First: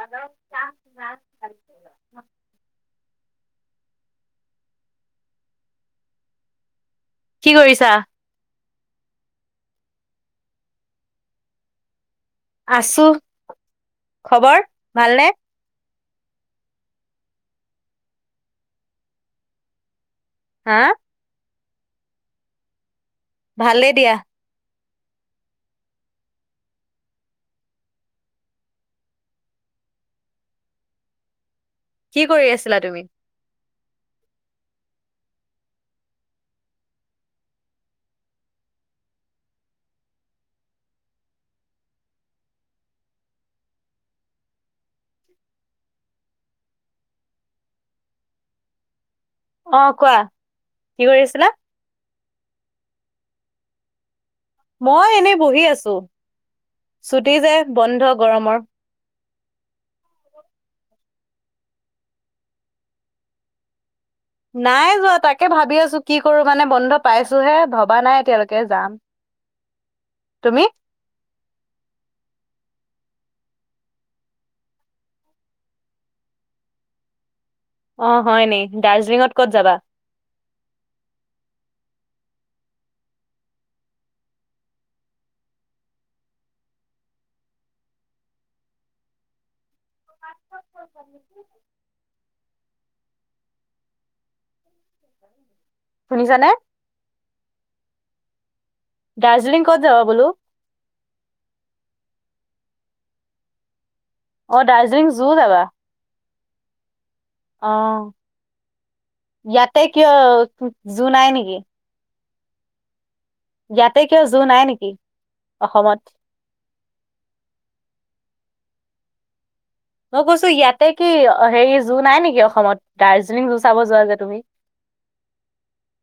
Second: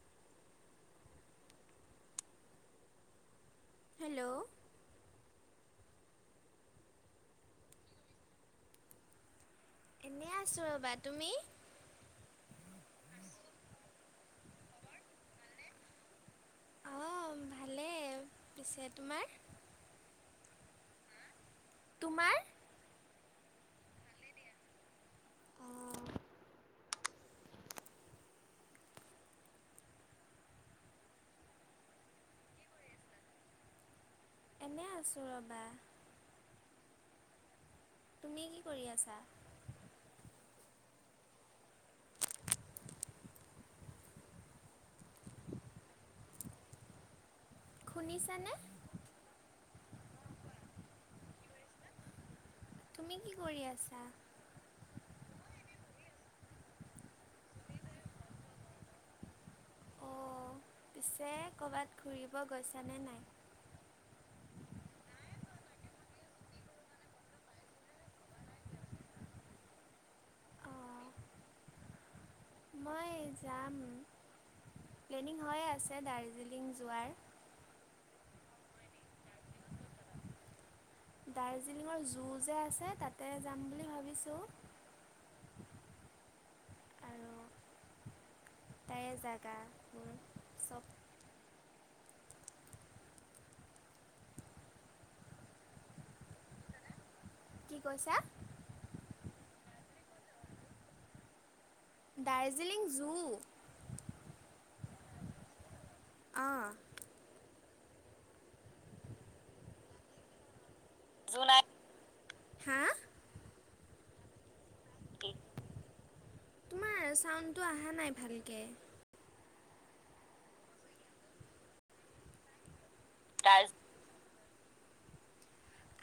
বাপেৰক চাহ মাত হেল্ল' কি কৰিছা এনেই আছোঁ ৰ'বা তুমি আছো খবৰ ভালনে অঁ ভালেই পিছে তোমাৰ হা তোমাৰ ভালে দিয়া অঁ কি কৰি আছিলা তুমি এনে আছোঁ ৰ'বা তুমি কি কৰি আছা শুনিছানে অ কোৱা কি কৰি আছিলা তুমি কি কৰি আছা মই এনেই বহি আছো ছুটি যে বন্ধ গৰমৰ অঁ, পিছে ক'বাত ঘূৰিব গৈছানে নাই নাই যোৱা তাকে ভাবি আছো কি কৰো মানে বন্ধ পাইছো হে ভবা নাই এতিয়ালৈকে যাম তুমি মই যাম প্লেনিং হৈয়ে আছে দাৰ্জিলিং যোৱাৰ অ হয় নি দাৰ্জিলিঙত ক'ত যাবা দাৰ্জিলিঙৰ জু যে আছে তাতে যাম বুলি ভাবিছোঁ আৰু তাৰে জোগাবোৰ চব শুনিছানে কি কৈছা দাৰ্জিলিং ক'ত যাবা বোলো দাৰ্জিলিং জু অ দাৰ্জিলিং জু যাবা অঁ অ ইয়াতে কিয় জু নাই নিকি জোনাই হা ইয়াতে কিয় জু নাই নিকি অসমত তোমাৰ চাউণ্ডটো আহা নাই ভালকে মই কৈছো ইয়াতে কি হেৰি জু নাই নিকি অসমত দাৰ্জিলিং জু তাৰ চাব যোৱা যে তুমি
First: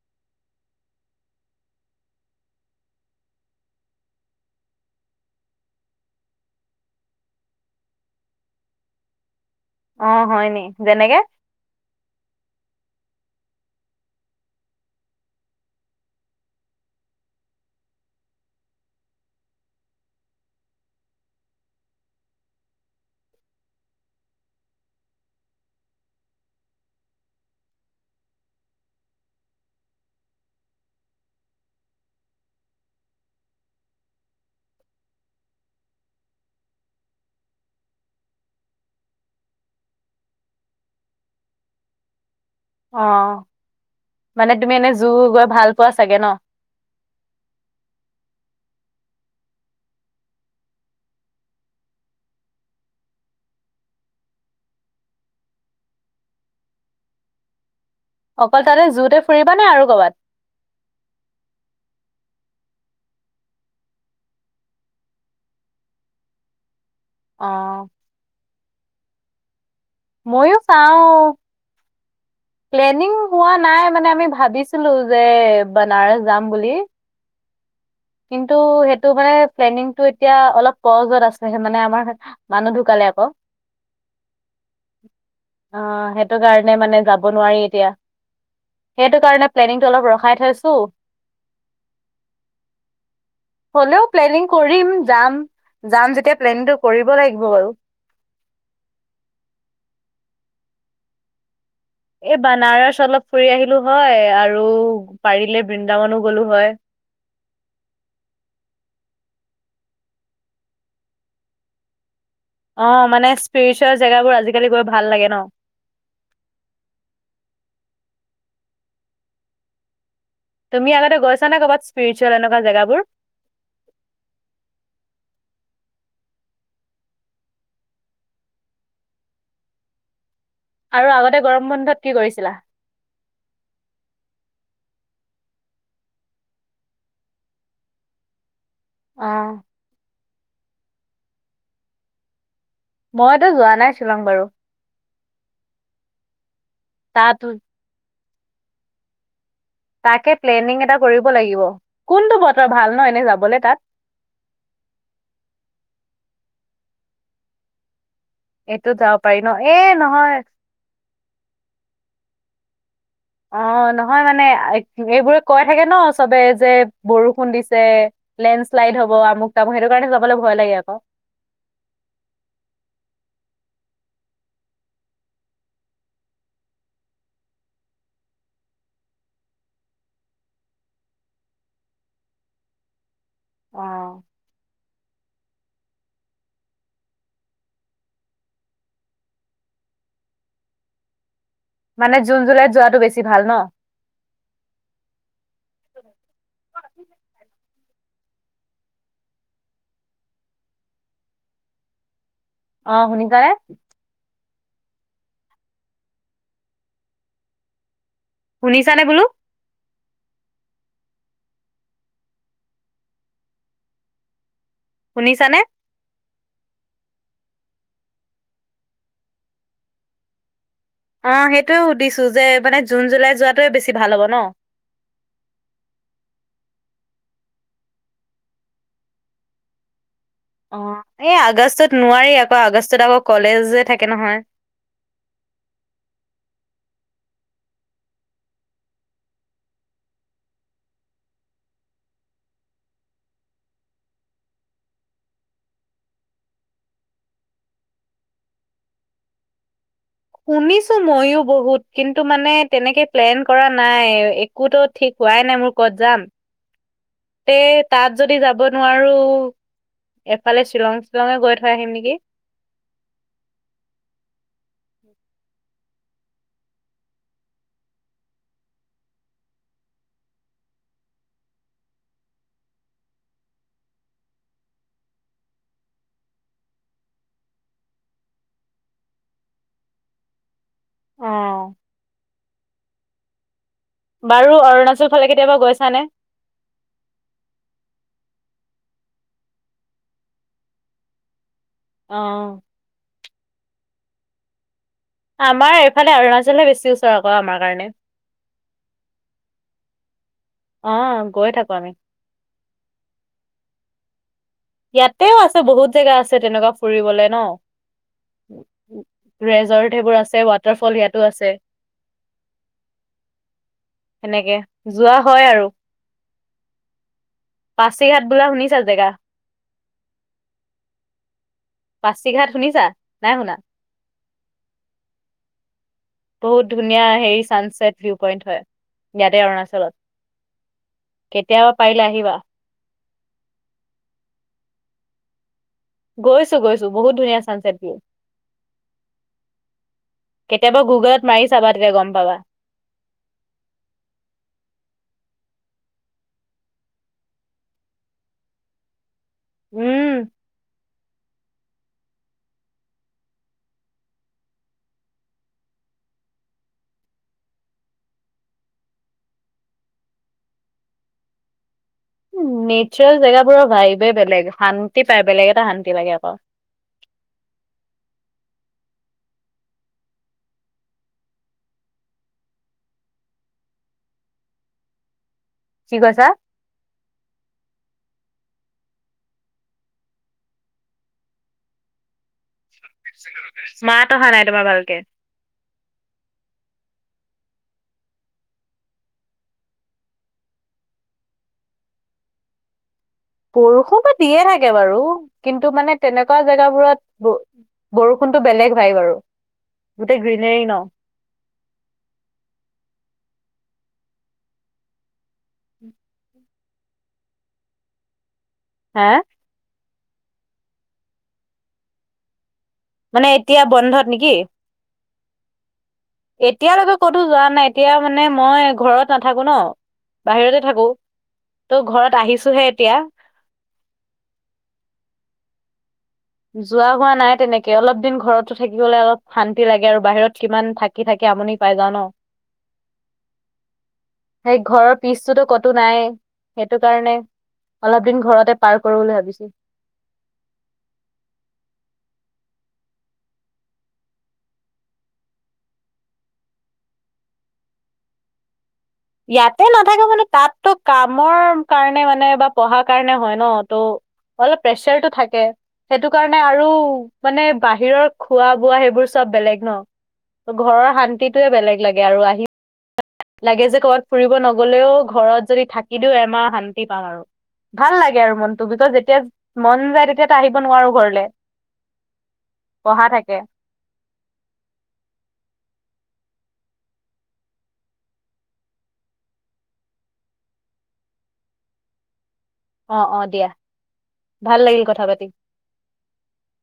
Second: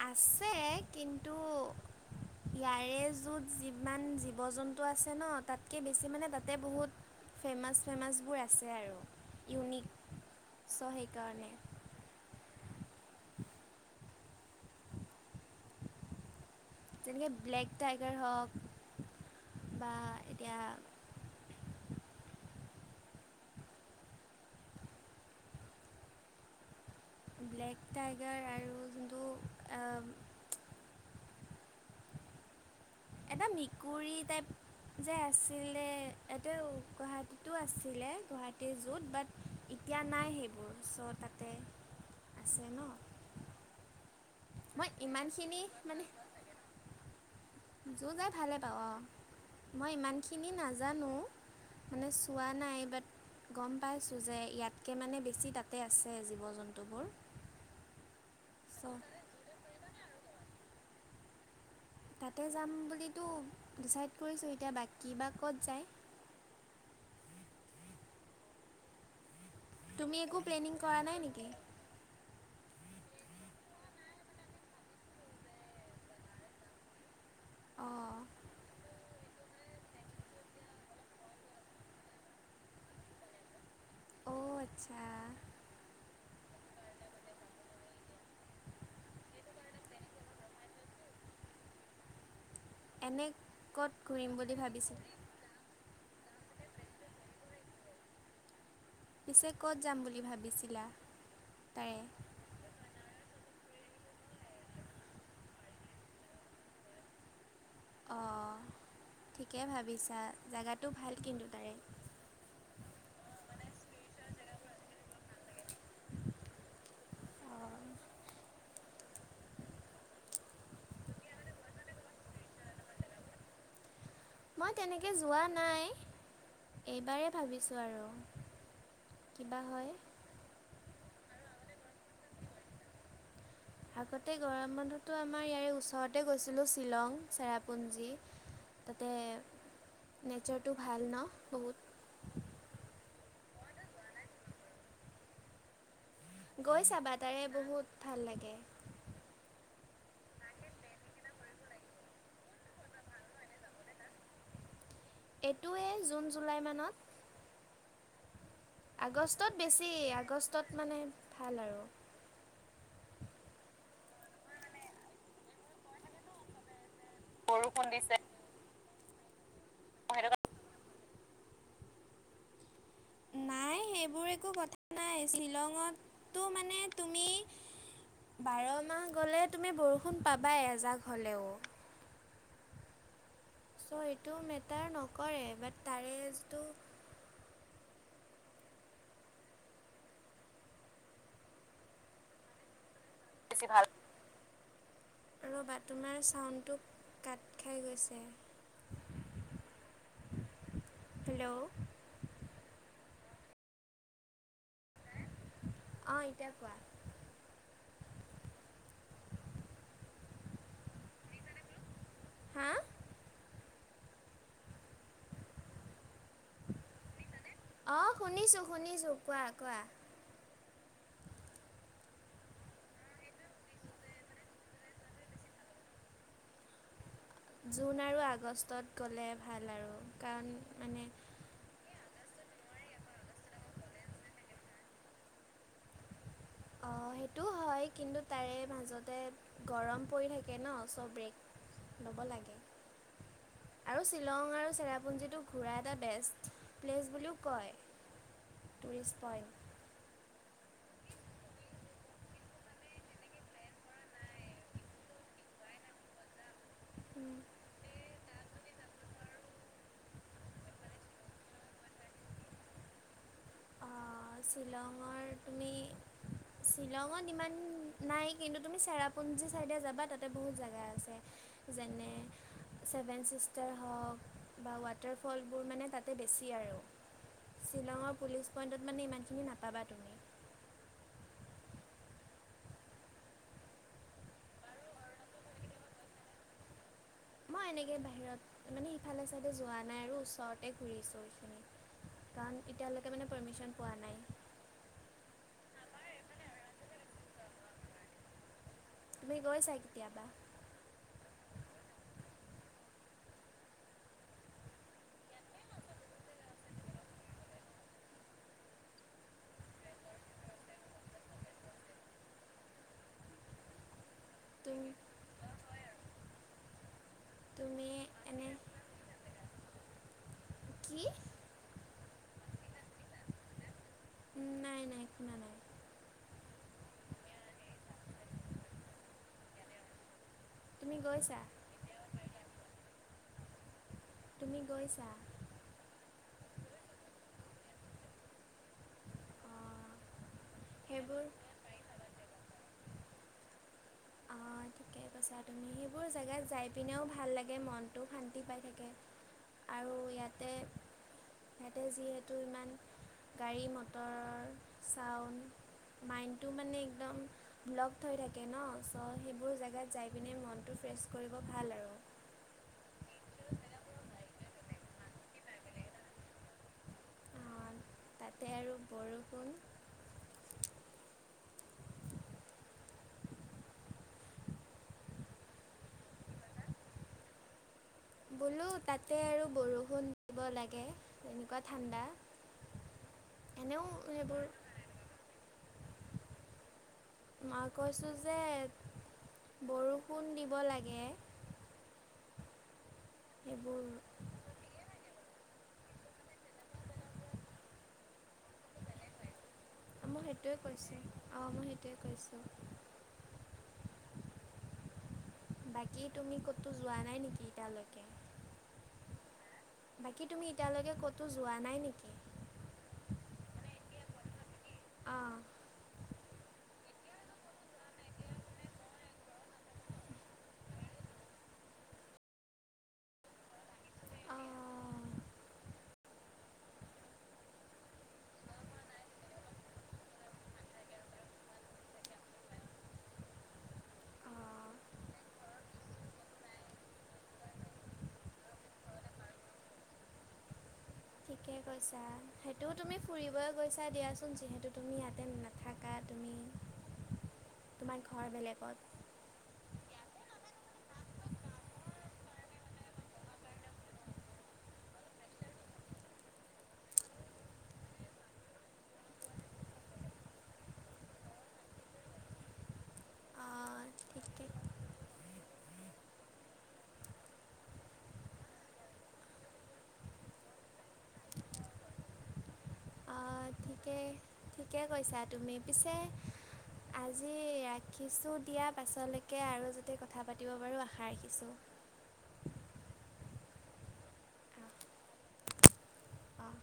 আছে কিন্তু ইয়াৰে জু ত যিমান জীৱ জন্তু আছে ন তাতকে বেছি মানে তাতে বহুত ফেমাছ ফেমাছবোৰ আছে আৰু ইউনিক অ হয় নি চ' যেনেকে সেইকাৰণে যেনেকৈ ব্লেক টাইগাৰ হওক বা এতিয়া ব্লেক টাইগাৰ আৰু যোনটো আ-ম এটা মেকুৰী টাইপ যে আছিলে এতিয়াও গুৱাহাটীতো আছিলে, গুৱাহাটীৰ জুত বাট এতিয়া নাই সেইবোৰ, চ' তাতে আছে ন'। অঁ মানে তুমি মই এনেই জু গৈ ইমানখিনি ভাল পোৱা মানে চাগে ন'? জু যাই ভালে পাব অঁ, মই ইমানখিনি নাজানোঁ। মানে চোৱা নাই বাট গম পাইছোঁ যে ইয়াতকৈ মানে বেছি তাতে আছে জীৱ-জন্তুবোৰ। অকল তাতে জোতে ফুৰিবা নে আৰু ক'ৰবাত? তাতে যাম বুলিতো ডিচাইড কৰিছোঁ, এতিয়া বাকী বা ক'ত যায়। অঁ। তুমি একো ময়ো প্লেনিং চাও কৰা নাই নেকি? প্লেনিং হোৱা নাই মানে আমি ভাবিছিলো যে বনাৰস যাম বুলি। অঁ। কিন্তু সেইটো মানে প্লেনিংটো এতিয়া অলপ কজত আছে মানে আমাৰ মানুহ ঢুকালে আকৌ। অঁ' আচ্ছা। অঁ, সেইটো কাৰণে মানে যাব নোৱাৰি এতিয়া। সেইটো কাৰণে প্লেনিংটো অলপ ৰখাই থৈছো। এনেই- হ'লেও প্লেনিং কৰিম যাম, যাম যেতিয়া প্লেনিংটো কৰিব লাগিব বাৰু। পিছে ক'ত যাম বুলি ভাবিছিলা তাৰে? এই বানাৰস অলপ ফুৰি আহিলো হয় আৰু পাৰিলে বৃন্দাবনো গ'লো হয়। অঁ' ঠিকে ভাবিছা, জেগাটো ভাল কিন্তু তাৰে। অঁ' মানে স্পিৰিচুৱেল জেগাবোৰ আজিকালি গৈ ভাল লাগে ন'। অঁ। তুমি আগতে গৈছা নে ক'ৰবাত স্পিৰিুৱেল এনেকুৱা জেগাবোৰ? মই তেনেকৈ যোৱা নাই, এইবাৰেই ভাবিছোঁ আৰু। কি বা হয়। আৰু আগতে গৰম বন্ধত কি কৰিছিলা? আগতে গৰম বন্ধটো আমাৰ ইয়াৰে ওচৰতে গৈছিলোঁ শ্বিলং চেৰাপুঞ্জী। [unintelligible] তাতে অ', নেচাৰটো ভাল ন' বহুত। মইতো যোৱা নাই শ্বিলং বাৰু। গৈ চাবা, তাত তাৰে বহুত ভাল লাগে। তাকে প্লেনিং এটা কৰিব লাগিব। কোনটো বতৰ ভাল ন' এনেই যাবলৈ তাত? এইটোৱেই জুন জুলাই মানত। এইটোত যাব পাৰি ন? আগষ্টত এ বেছি, নহয় আগষ্টত মানে ভাল আৰু। অঁ' নহয় মানে এইবোৰে কৈ থাকে ন' চবে যে বৰষুণ দিছে- লেণ্ডশ্লাইড হ'ব, আমুক-তামুক সেইটো কাৰণে যাবলৈ ভয় লাগে আকৌ। নাই সেইবোৰ একো কথা নাই, শ্বিলঙতো মানে তুমি বাৰ মাহ গ'লে তুমি বৰষুণ পাবায়ে এজাক হ'লেও। অ ছ' এইটো মেটাৰ নকৰে বাট তাৰে যিটো- মানে জুন জুলাইত যোৱাটো বেছি বেছি ভাল। ৰবা তোমাৰ চাউণ্ডটো কাট খাই গৈছে। [inaudible] হেল্ল। অঁ হুনুকাই। অঁ, এতিয়া কোৱা। শুনিছানে বোলো? হা শুনিছানে? অঁ, শুনিছো শুনিছো কোৱা কোৱা। অঁ সেইটোয়ে সুধিছো, যে মানে জুন জুলাই যোৱাটোৱে বেছি ভাল হব ন। জুন আৰু আগষ্টত গ'লে ভাল আৰু। কাৰণ অঁ, মানে এই আগষ্টত নোৱাৰি আকৌ আগষ্টত আকৌ কলেজে থাকে নহয়। অঁ সেইটোও হয়, কিন্তু তাৰে মাজতে গৰম পৰি থাকে ন চৌ ব্ৰেক ল'ব লাগে। আৰু শ্বিলং আৰু চেৰাপুঞ্জীটো ঘূৰা এটা বেষ্টত প্লেচ বুলিও কয়। Tourist point. শুনিছো মইও বহুত, কিন্তু মানে তেনেকে প্লেন কৰা নাই। কুতত ঠিক হোৱাই নাই মোৰ ক'ত যাম। উম এ তাত যদি যাব নোৱাৰো, এফালে শ্বিলং শ্বিলঙে গৈ থৈ আহিম নেকি। অঁ, শ্বিলঙৰ তুমি শ্বিলঙত ইমান নাই কিন্তু, তুমি চেৰাপুঞ্জী চাইডে যাবা তাতে বহুত জেগা আছে। যেনে ছেভেন ছিষ্টাৰ হওঁক। বা ৱাটাৰ ফল বোৰ মানে তাতে বেছি আৰু, শ্বিলঙৰ পুলিচ পইন্টত মানে ইমান খিনি নাপাবা তুমি। অ বাৰু অৰুণাচল ফালে কেতিয়াবা গৈছা নে? মই এনেকে বাহিৰত মানে সিফালে চাইডে যোৱা নাই আৰু ওচৰতে ঘূৰিছোঁ এইখিনি। কাৰণ এতিয়ালৈকে মানে পাৰ্মিশ্যন পোৱা নাই। আমাৰ এইফালে অৰুণাচলহে বেছি ওচৰ আকৌ আমাৰ কাৰণে। তুমি গৈছা কেতিয়াবা? অঁ গৈ থাকো আমি। ইয়াতেও আছে বহুত জেগা আছে তেনেকুৱা ফুৰিবলে ন। ৰেজৰ্ট সেইবোৰ আছে, ৱাটাৰ ফল ইয়াতো আছে। সেনেকে তুমি যোৱা হয় আৰু। তুমি পাচিঘাট বোলা এনে শুনিছা জেগা? কি? পাচিঘাট শুনিছা, নাই শুনা? নাই নাই শুনা নাই। বহুত ধুনীয়া হেৰি ছানচছেট ভিউ পইণ্ট হয়, ইয়াতে অৰুণাচলত। তুমি গৈছা? কেতিয়াবা পাৰিলে আহিবা। তুমি গৈছা? গৈছো গৈছো, বহুত ধুনীয়া চানচেট ভিউ। অঁ। কেতিয়াবা গুগল ত সেইবোৰ মাৰি চাবা তেতিয়া গম পাবা। অঁ ঠিকে কৈছা তুমি, সেইবোৰ জেগাত যাই পিনেও ভাল লাগে মনটো শান্তি পাই থাকে। আৰু উম, ইয়াতে, ইয়াতে যিহেতু ইমান গাড়ী মটৰ চাউণ্ড মাইণ্ডটো মানে একদম ব্লক হৈ থাকে ন ত' সেইবোৰ জেগাত যাই পিনে মনটো ফ্ৰেছ কৰিব ভাল আৰু নেচাৰেল জেগাবোৰৰ ভাইবে বেলেগ শান্তি পায় বেলেগ এটা শান্তি লাগে আক তাতে আৰু বৰষুণ কি কৈছা? বোলো তাতে আৰু বৰষুণ দিব লাগে এনেকুৱা ঠাণ্ডা এনেও মাত অহা নাই সেইবোৰ তোমাৰ ভালকে মই কৈছোঁ যে বৰষুণ দিব লাগে সেইবোৰ বৰষুন'তো দিয়ে থাকে বাৰু কিন্তু মানে তেনেকুৱা জেগাবোৰত বৰষুণতো বেলেগ ভাইব আৰু গোটেই মই সেইটোৱে গ্ৰীনেৰী ন। কৈছোঁ অ মই সেইটোৱে কৈছোঁ বাকী তুমি ক'তো যোৱা নাই নেকি ইতিয়ালৈকে হে বাকী তুমি এতিয়ালৈকে ক'তো যোৱা নাই নেকি মানে এতিয়া বন্ধত নেকি অঁ এতিয়ালৈকে ক'তো যোৱা নাই এতিয়া মানে মই ঘৰত নাথাকো ন বাহিৰতে থাকো ত ঘৰত আহিছোহে এতিয়া অ যোৱা হোৱা নাই তেনেকে অলপ দিন ঘৰতো থাকিবলে অলপ শান্তি লাগে আৰু বাহিৰত কিমান থা থাকি থাকি আমনি পাই যাও ন সেই ঘৰৰ পিচটোতো কতো নাই সেইটো কাৰণে অলপ দিন ঘৰতে পাৰ কৰো বুলি ভাবিছো ঠিকে কৈছা সেইটো তুমি ফুৰিবয়ে গৈছা দিয়াচোন যিহেতু তুমি ইয়াতে না থাকা তুমি [inaudible] তোমাৰ ঘৰ বেলেগত ইয়াতে নাথাকে মানে তাত'তো কামৰ কাৰণে মানে বা পঢ়াৰ কাৰণে হয় ন ত' অলপ প্ৰেচাৰটো থাকে সেইটো কাৰণে আৰু মানে বাহিৰৰ খোৱা বোৱা সেইবোৰ চব বেলেগ ন ঘৰৰ শান্তিটোয়ে বেলেগ লাগে আৰু আহি লাগে যে অ', কৰবাত ফুৰিব ঠিকে নগলেও ঘৰত যদি থাকি দিও এমাহ শান্তি পাম আৰু ভাল লাগে আৰু মনটো বিকছ যেতিয়া মন যায় তেতিয়াতো আহিব নোৱাৰো ঘৰলে পঢ়া থাকে অ', ঠিকে ঠিকে কৈছা তুমি পিছে আজি ৰাখিছোঁ দিয়া পাছলৈকে আৰু যাতে কথা পাতিব পাৰোঁ আশা ৰাখিছোঁ অ অ দিয়া ভাল লাগিল কথা পাতি অ', অ'।